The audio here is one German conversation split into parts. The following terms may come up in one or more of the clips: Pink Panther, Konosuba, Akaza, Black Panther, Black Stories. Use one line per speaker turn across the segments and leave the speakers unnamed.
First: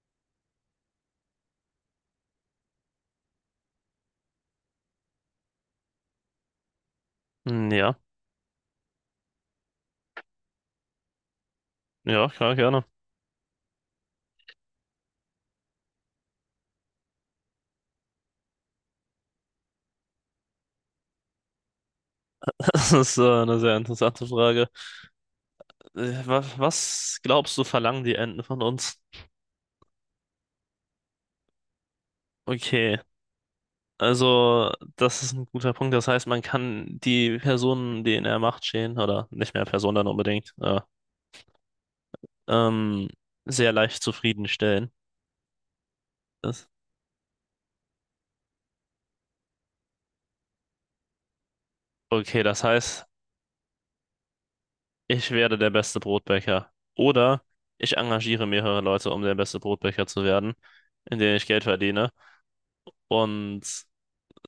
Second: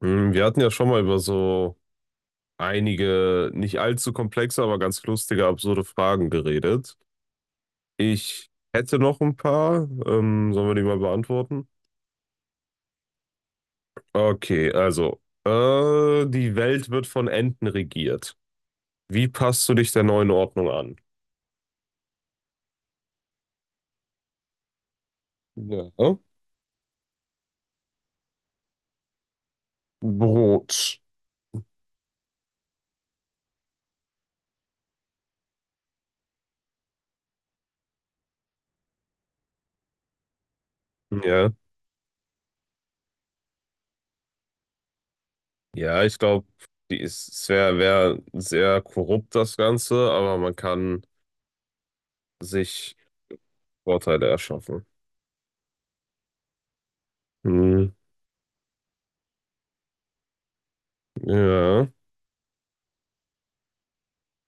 Hm. Wir hatten ja schon mal über so einige nicht allzu komplexe, aber ganz lustige, absurde Fragen geredet.
Ja,
Ich hätte noch ein paar. Sollen wir die mal beantworten?
ja, klar, gerne.
Okay, also, die Welt wird von Enten regiert. Wie passt du dich der neuen Ordnung an?
Das ist eine sehr interessante Frage.
Ja.
Was glaubst du, verlangen die Enten von uns?
Brot.
Okay, also das ist ein guter Punkt. Das heißt, man kann die Personen, die in der Macht stehen, oder nicht mehr Personen dann unbedingt,
Ja.
ähm, sehr leicht zufriedenstellen.
Ja, ich glaube,
Das,
die ist, es wär sehr korrupt, das Ganze, aber man kann
okay, das
sich
heißt,
Vorteile erschaffen.
ich werde der beste Brotbäcker. Oder
Hm,
ich engagiere mehrere Leute, um der beste Brotbäcker zu werden, indem ich Geld
ja.
verdiene. Und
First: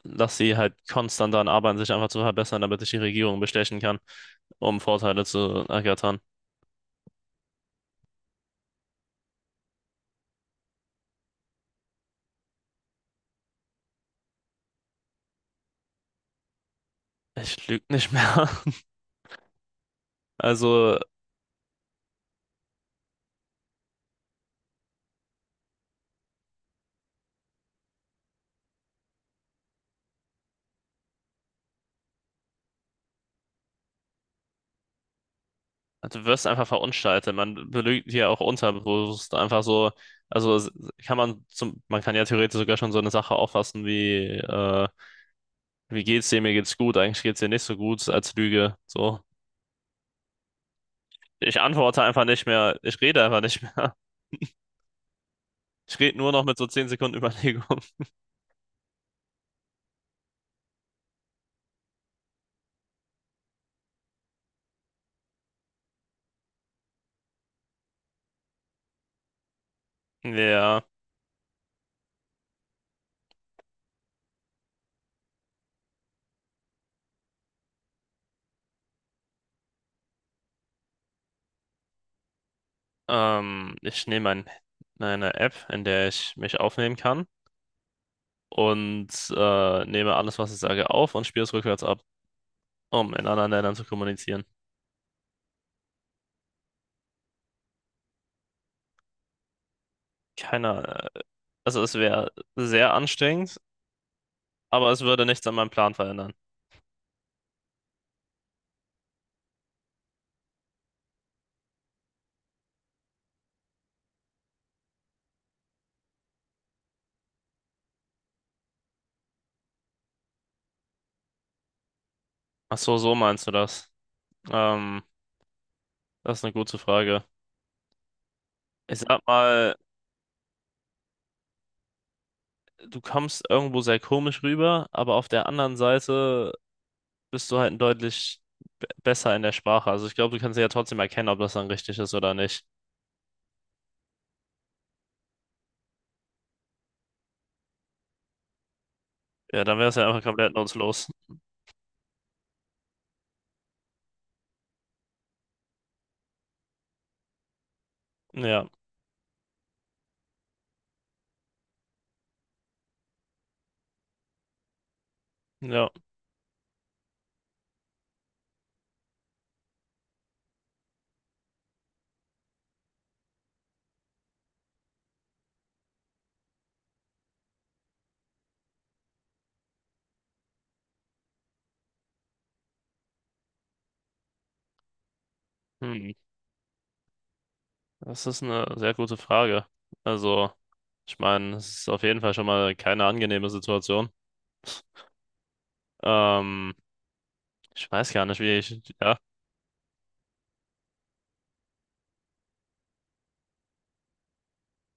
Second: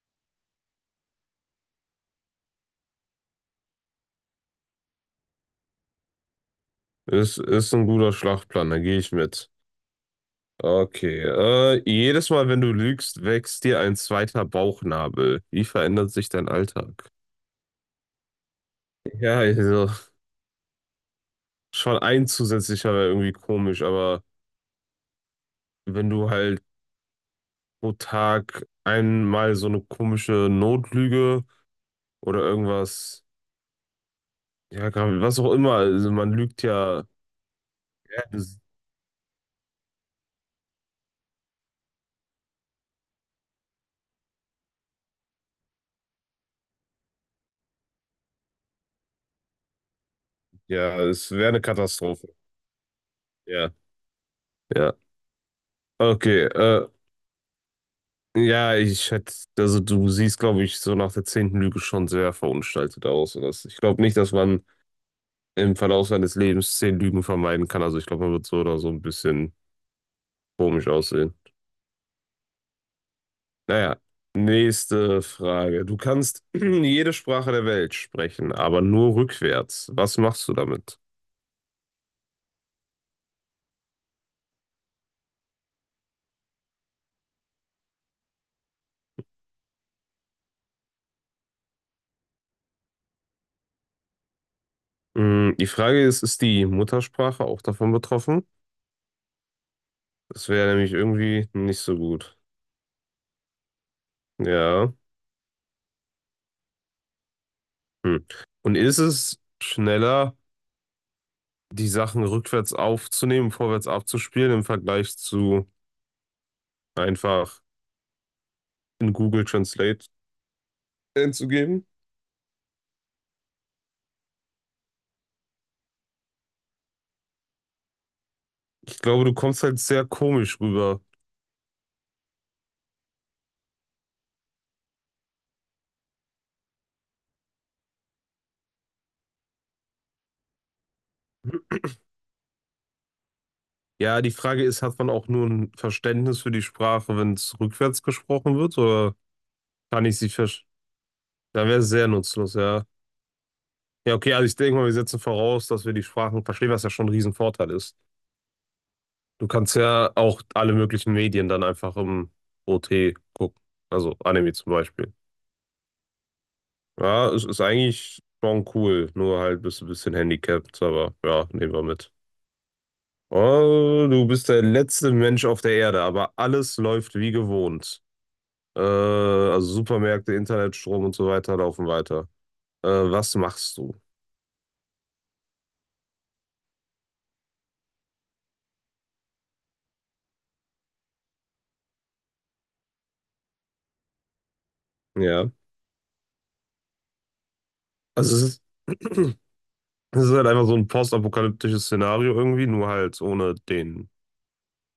dass sie halt konstant daran arbeiten, sich einfach zu verbessern, damit sich die Regierung bestechen kann, um Vorteile zu ergattern.
Ist ein guter Schlachtplan, da gehe ich mit. Okay. Jedes Mal, wenn du lügst, wächst dir ein zweiter Bauchnabel. Wie verändert sich dein Alltag?
Ich lüge nicht mehr.
Ja, also
Also,
schon ein zusätzlicher wäre irgendwie komisch, aber wenn du halt pro Tag einmal so eine komische Notlüge oder irgendwas, ja, was auch immer, also
du
man
wirst
lügt
einfach
ja,
verunstaltet. Man belügt
ja,
hier auch unterbewusst einfach so. Also s- Kann man zum, man kann ja theoretisch sogar schon so eine Sache auffassen wie, wie geht's dir, mir geht's gut, eigentlich geht's dir nicht so gut als Lüge. So.
ja, es wäre
Ich
eine
antworte einfach
Katastrophe.
nicht mehr, ich rede einfach nicht
Ja,
mehr.
ja.
Ich rede nur noch
Okay,
mit so 10 Sekunden Überlegung.
ja, ich hätte, also du siehst, glaube ich, so nach der 10. Lüge schon sehr verunstaltet aus. Und das, ich glaube nicht, dass man im Verlauf seines Lebens 10 Lügen vermeiden kann. Also ich glaube, man wird so oder so ein bisschen
Ja,
komisch aussehen. Naja, nächste Frage. Du kannst jede Sprache der Welt sprechen, aber nur rückwärts. Was machst du damit?
ich nehme eine App, in der ich mich aufnehmen kann und nehme alles, was ich sage, auf und spiele es rückwärts ab, um in anderen Ländern zu kommunizieren.
Hm. Die Frage ist, ist die Muttersprache auch davon betroffen? Das wäre nämlich
Keiner,
irgendwie nicht
also es
so
wäre
gut.
sehr anstrengend, aber
Ja.
es würde nichts an meinem Plan verändern.
Hm. Und ist es schneller, die Sachen rückwärts aufzunehmen, vorwärts abzuspielen im Vergleich zu einfach in Google Translate einzugeben?
Ach so, so meinst du das? Ähm, Das ist eine gute Frage. Ich
Ich
sag
glaube, du kommst
mal,
halt sehr komisch rüber.
du kommst irgendwo sehr komisch rüber, aber auf der anderen Seite bist du halt deutlich besser in der Sprache. Also ich glaube, du kannst ja trotzdem erkennen, ob das dann richtig ist oder nicht.
Ja, die Frage ist, hat man auch nur ein Verständnis für die Sprache, wenn es rückwärts gesprochen wird, oder
Ja, dann wäre es
kann
ja
ich
einfach
sie
komplett
verstehen?
nutzlos.
Dann wäre es sehr nutzlos, ja. Ja, okay, also ich denke mal, wir setzen voraus, dass wir die Sprachen verstehen, was ja schon ein Riesenvorteil ist.
Ja,
Du kannst ja auch alle möglichen Medien dann einfach im OT gucken, also Anime zum Beispiel.
ja.
Ja, es ist eigentlich schon cool, nur halt bist du ein bisschen handicapped, aber ja, nehmen wir mit. Oh, du bist der letzte Mensch auf der Erde, aber alles läuft wie gewohnt. Also Supermärkte, Internet, Strom und so weiter laufen weiter. Was machst du?
Hm. Das ist eine sehr gute Frage. Also, ich meine, es ist auf jeden Fall schon mal keine angenehme Situation.
Ja.
Ähm, ich weiß gar
Also
nicht,
es
wie
ist,
ich. Ja,
es ist halt einfach so ein postapokalyptisches Szenario irgendwie, nur halt ohne den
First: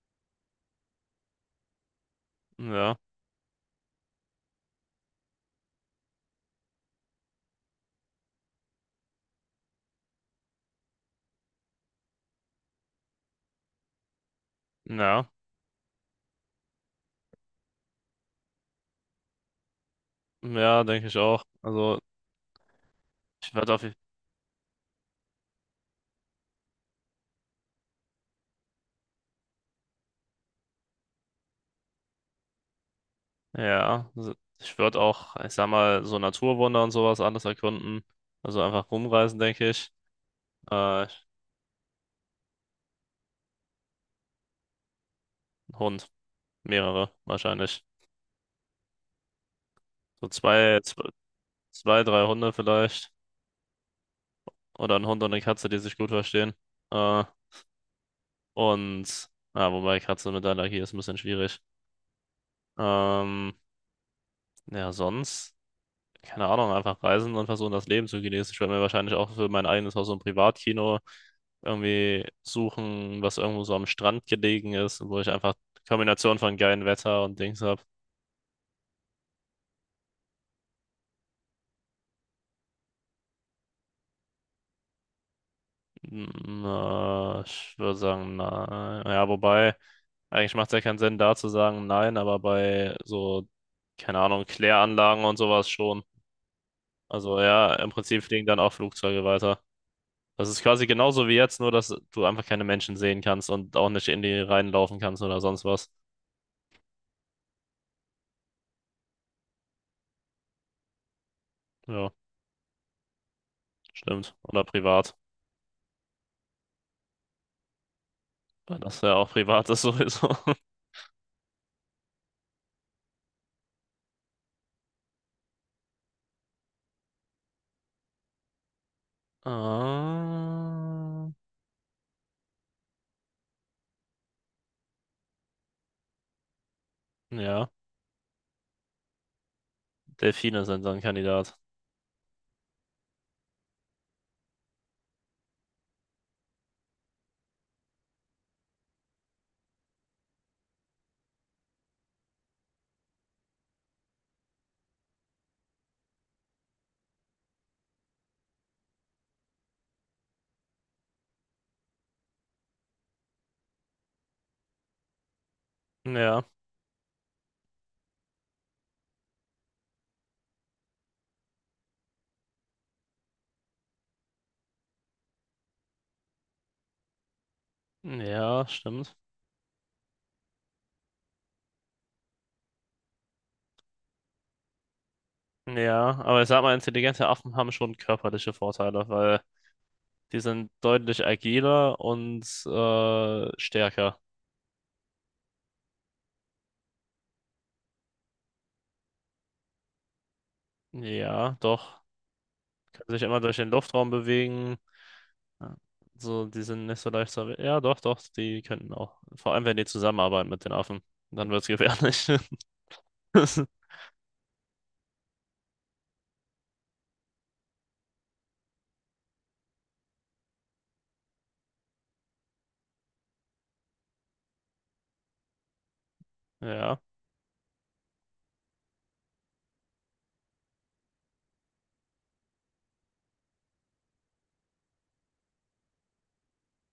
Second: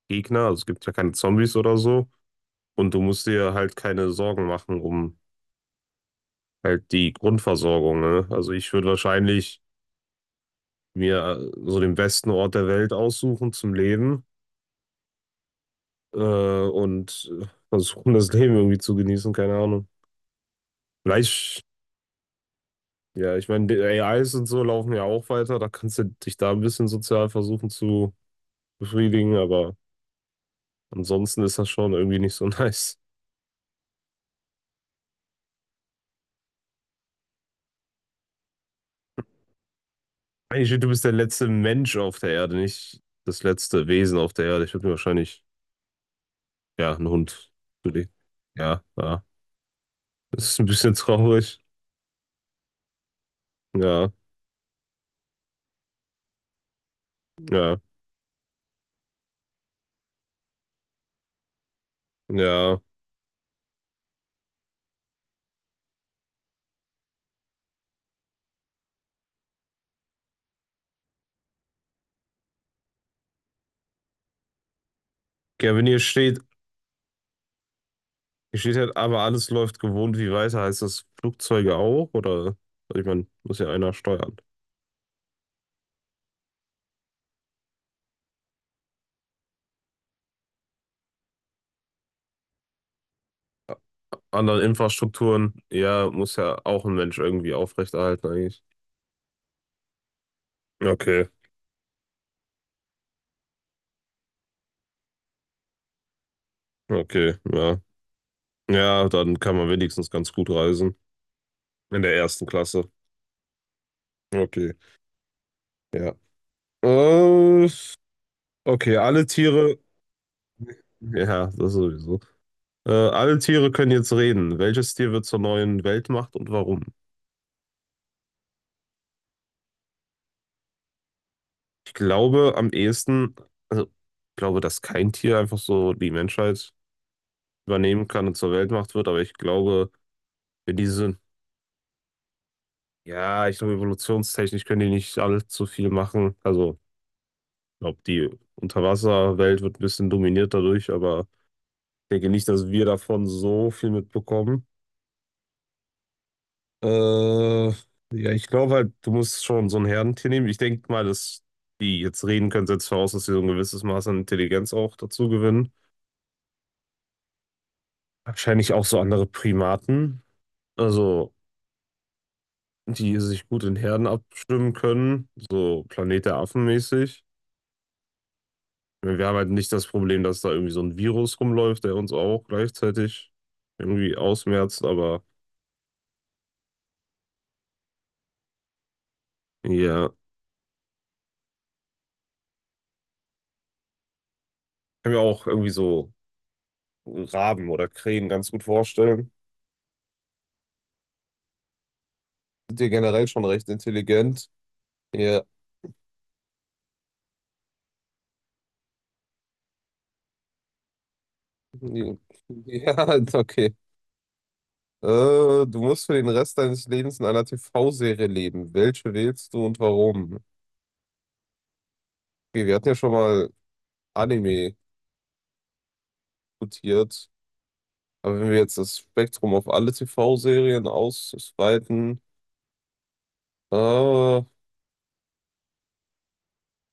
Gegner. Also es gibt ja keine Zombies oder so. Und
ja,
du musst dir halt keine Sorgen machen um halt die Grundversorgung, ne? Also ich würde wahrscheinlich mir so den besten Ort der Welt aussuchen zum Leben
ja,
und versuchen, das Leben irgendwie zu genießen, keine Ahnung.
ja, denke ich auch.
Vielleicht,
Also,
ja, ich
ich
meine,
würde
die
auf.
AIs und so laufen ja auch weiter, da kannst du dich da ein bisschen sozial versuchen zu befriedigen, aber ansonsten ist das schon irgendwie nicht so nice.
Ja, also ich würde auch, ich sag mal, so Naturwunder und sowas alles erkunden. Also einfach rumreisen, denke ich.
Eigentlich, du bist
Äh,
der letzte Mensch auf der Erde, nicht das letzte Wesen auf der Erde. Ich würde mir wahrscheinlich,
Ein Hund.
ja, einen
Mehrere,
Hund
wahrscheinlich.
zulegen. Ja, ja.
So
Das ist ein
zwei,
bisschen
zwei,
traurig.
zwei, drei Hunde vielleicht.
Ja,
Oder ein Hund und eine Katze, die sich gut verstehen. Äh,
ja,
und, ja, wobei Katze mit Allergie ist ein bisschen schwierig.
ja.
Ähm, ja, sonst, keine Ahnung, einfach reisen und versuchen, das Leben zu genießen. Ich werde mir wahrscheinlich auch für mein eigenes Haus so ein Privatkino irgendwie suchen, was irgendwo so am Strand gelegen ist, wo ich einfach
Ja, wenn hier
Kombination
steht,
von geilem Wetter und Dings habe.
hier steht halt, aber alles läuft gewohnt wie weiter. Heißt das Flugzeuge auch? Oder, ich meine, muss ja einer steuern.
Hm, ich würde sagen, na, ja, wobei. Eigentlich macht es ja keinen Sinn, da zu sagen, nein, aber bei so, keine Ahnung,
Andere
Kläranlagen und
Infrastrukturen,
sowas schon.
ja, muss ja auch ein Mensch
Also
irgendwie
ja, im Prinzip
aufrechterhalten
fliegen dann
eigentlich.
auch Flugzeuge weiter. Das ist quasi genauso
Okay,
wie jetzt, nur dass du einfach keine Menschen sehen kannst und auch nicht in die reinlaufen kannst oder sonst was.
okay, ja. Ja, dann kann man wenigstens ganz gut reisen. In
Ja,
der ersten Klasse.
stimmt. Oder
Okay,
privat.
ja. Äh,
Weil
okay,
das ja
alle
auch privat
Tiere.
ist sowieso.
Ja, das sowieso. Alle Tiere können jetzt reden. Welches Tier wird zur neuen Weltmacht und warum?
Ah,
Ich glaube am ehesten, also ich glaube, dass kein Tier einfach so die Menschheit
ja,
übernehmen kann und zur Weltmacht wird, aber ich glaube,
Delfine
wenn
sind so ein
diese,
Kandidat.
ja, ich glaube, evolutionstechnisch können die nicht allzu viel machen. Also, ich glaube, die Unterwasserwelt wird ein bisschen dominiert dadurch, aber ich denke nicht, dass wir davon so viel mitbekommen. Ja, ich glaube halt, du musst schon so ein Herdentier nehmen. Ich denke mal, dass die jetzt reden können, setzt voraus, dass sie so ein gewisses Maß an Intelligenz auch dazu gewinnen.
Ja,
Wahrscheinlich auch so andere Primaten, also die sich gut in Herden abstimmen können, so Planet der Affen mäßig.
ja,
Ich
stimmt.
meine, wir haben halt nicht das Problem, dass da irgendwie so ein Virus rumläuft, der uns auch gleichzeitig irgendwie ausmerzt, aber
Ja, aber ich sag mal, intelligente Affen haben schon körperliche Vorteile, weil
ja,
die sind deutlich agiler und stärker.
kann mir auch irgendwie so Raben oder Krähen ganz gut vorstellen.
Ja, doch.
Sind die
Kann sich
generell
immer
schon
durch den
recht
Luftraum
intelligent?
bewegen.
Ja,
Ja. So, die sind nicht so leicht zu. Ja, doch, die könnten auch. Vor allem, wenn die zusammenarbeiten mit den Affen. Dann wird's gefährlich.
ja, ja, okay. Äh, Du musst für den Rest deines Lebens in einer TV-Serie leben. Welche wählst du und warum? Okay, wir hatten ja schon mal Anime
Ja,
diskutiert, aber wenn wir jetzt das Spektrum auf alle TV-Serien ausweiten, äh,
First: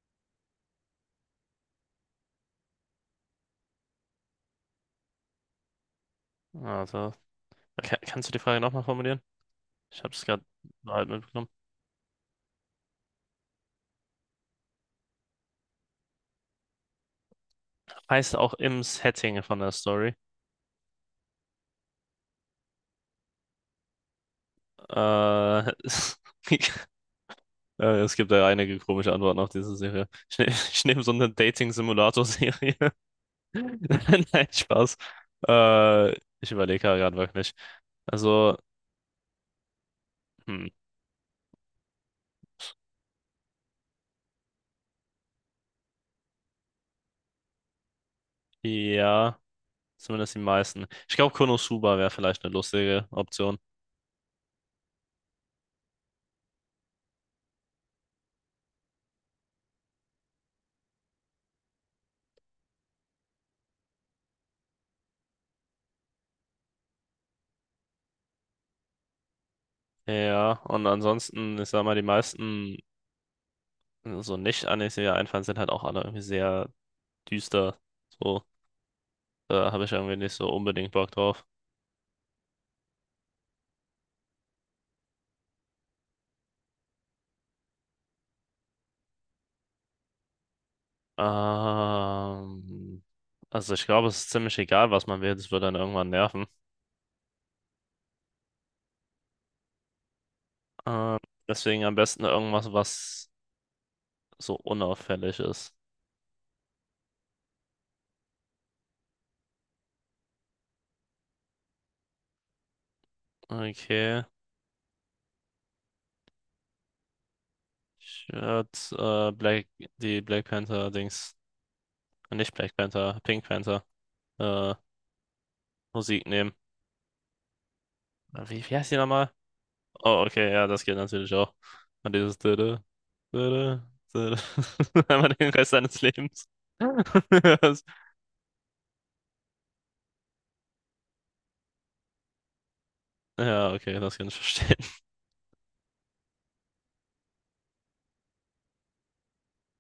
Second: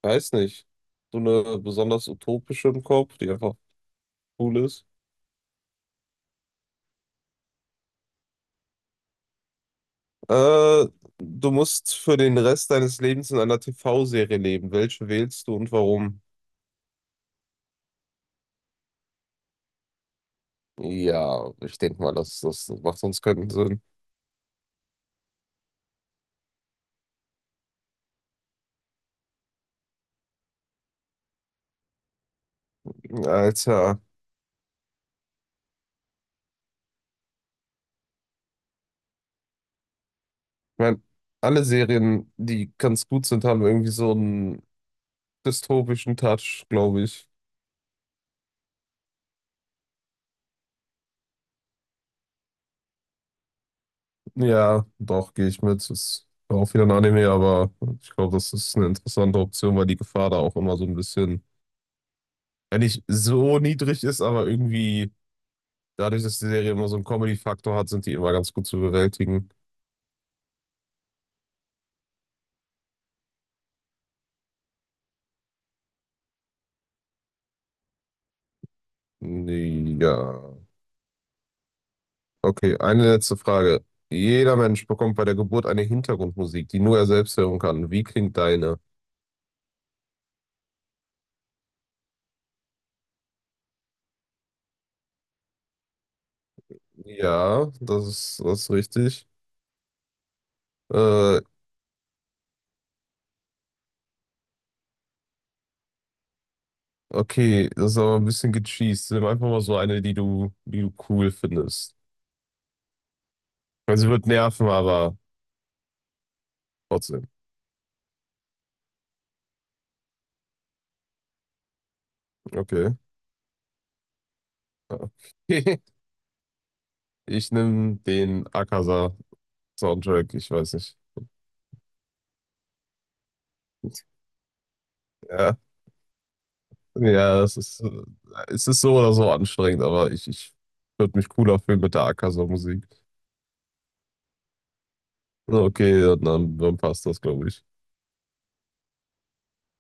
weiß nicht, so eine besonders utopische im Kopf, die einfach cool ist.
also. Kannst du die Frage nochmal formulieren? Ich habe es gerade
Äh,
halt mitbekommen.
Du musst für den Rest deines Lebens in einer TV-Serie leben. Welche wählst du und warum?
Heißt auch im Setting von der Story.
Ja, ich denke mal, das, das macht sonst keinen Sinn.
Äh, Es gibt ja einige komische Antworten auf diese Serie. Ich, ne ich nehme so eine Dating-Simulator-Serie.
Alter,
Nein, Spaß. Äh, ich überlege gerade wirklich. Also, hm,
ich meine, alle Serien, die ganz gut sind, haben irgendwie so einen dystopischen Touch, glaube ich.
ja, zumindest die meisten. Ich glaube, Konosuba wäre vielleicht eine lustige Option.
Ja, doch, gehe ich mit. Ist auch wieder ein Anime, aber ich glaube, das ist eine interessante Option, weil die Gefahr da auch immer so ein bisschen, wenn nicht so niedrig ist, aber irgendwie dadurch, dass die Serie immer so einen Comedy-Faktor hat, sind die immer ganz gut zu bewältigen.
Ja, und ansonsten, ich sag mal, die meisten so Nicht-Animes, die mir einfallen, sind halt auch alle irgendwie sehr düster. So, da habe ich irgendwie nicht so
Ja.
unbedingt Bock drauf.
Okay, eine letzte Frage. Jeder Mensch bekommt bei der Geburt eine Hintergrundmusik, die nur er selbst hören kann. Wie klingt deine?
Ähm, also ich glaube, es ist ziemlich egal, was man will, das wird dann irgendwann nerven.
Ja, das ist richtig.
Ähm,
Äh,
deswegen am besten irgendwas, was so unauffällig ist.
Okay, das ist aber ein bisschen gecheest. Nimm einfach mal so eine, die du cool findest. Also sie
Okay.
wird nerven, aber trotzdem.
Ich Black, die Black Panther Dings, nicht Black
Okay.
Panther, Pink Panther äh,
Okay.
Musik nehmen.
Ich nehme den
Wie heißt die
Akaza-Soundtrack,
nochmal? Oh,
ich
okay, ja,
weiß
das geht
nicht.
natürlich auch. Und dieses Dödö, Dödö, Dödö. Einmal den
Ja,
Rest seines Lebens.
ja, es ist so oder so anstrengend, aber ich würde mich cooler fühlen mit der Akaza-Musik.
Ja, okay, das kann ich verstehen.
Okay, dann, dann passt das, glaube ich.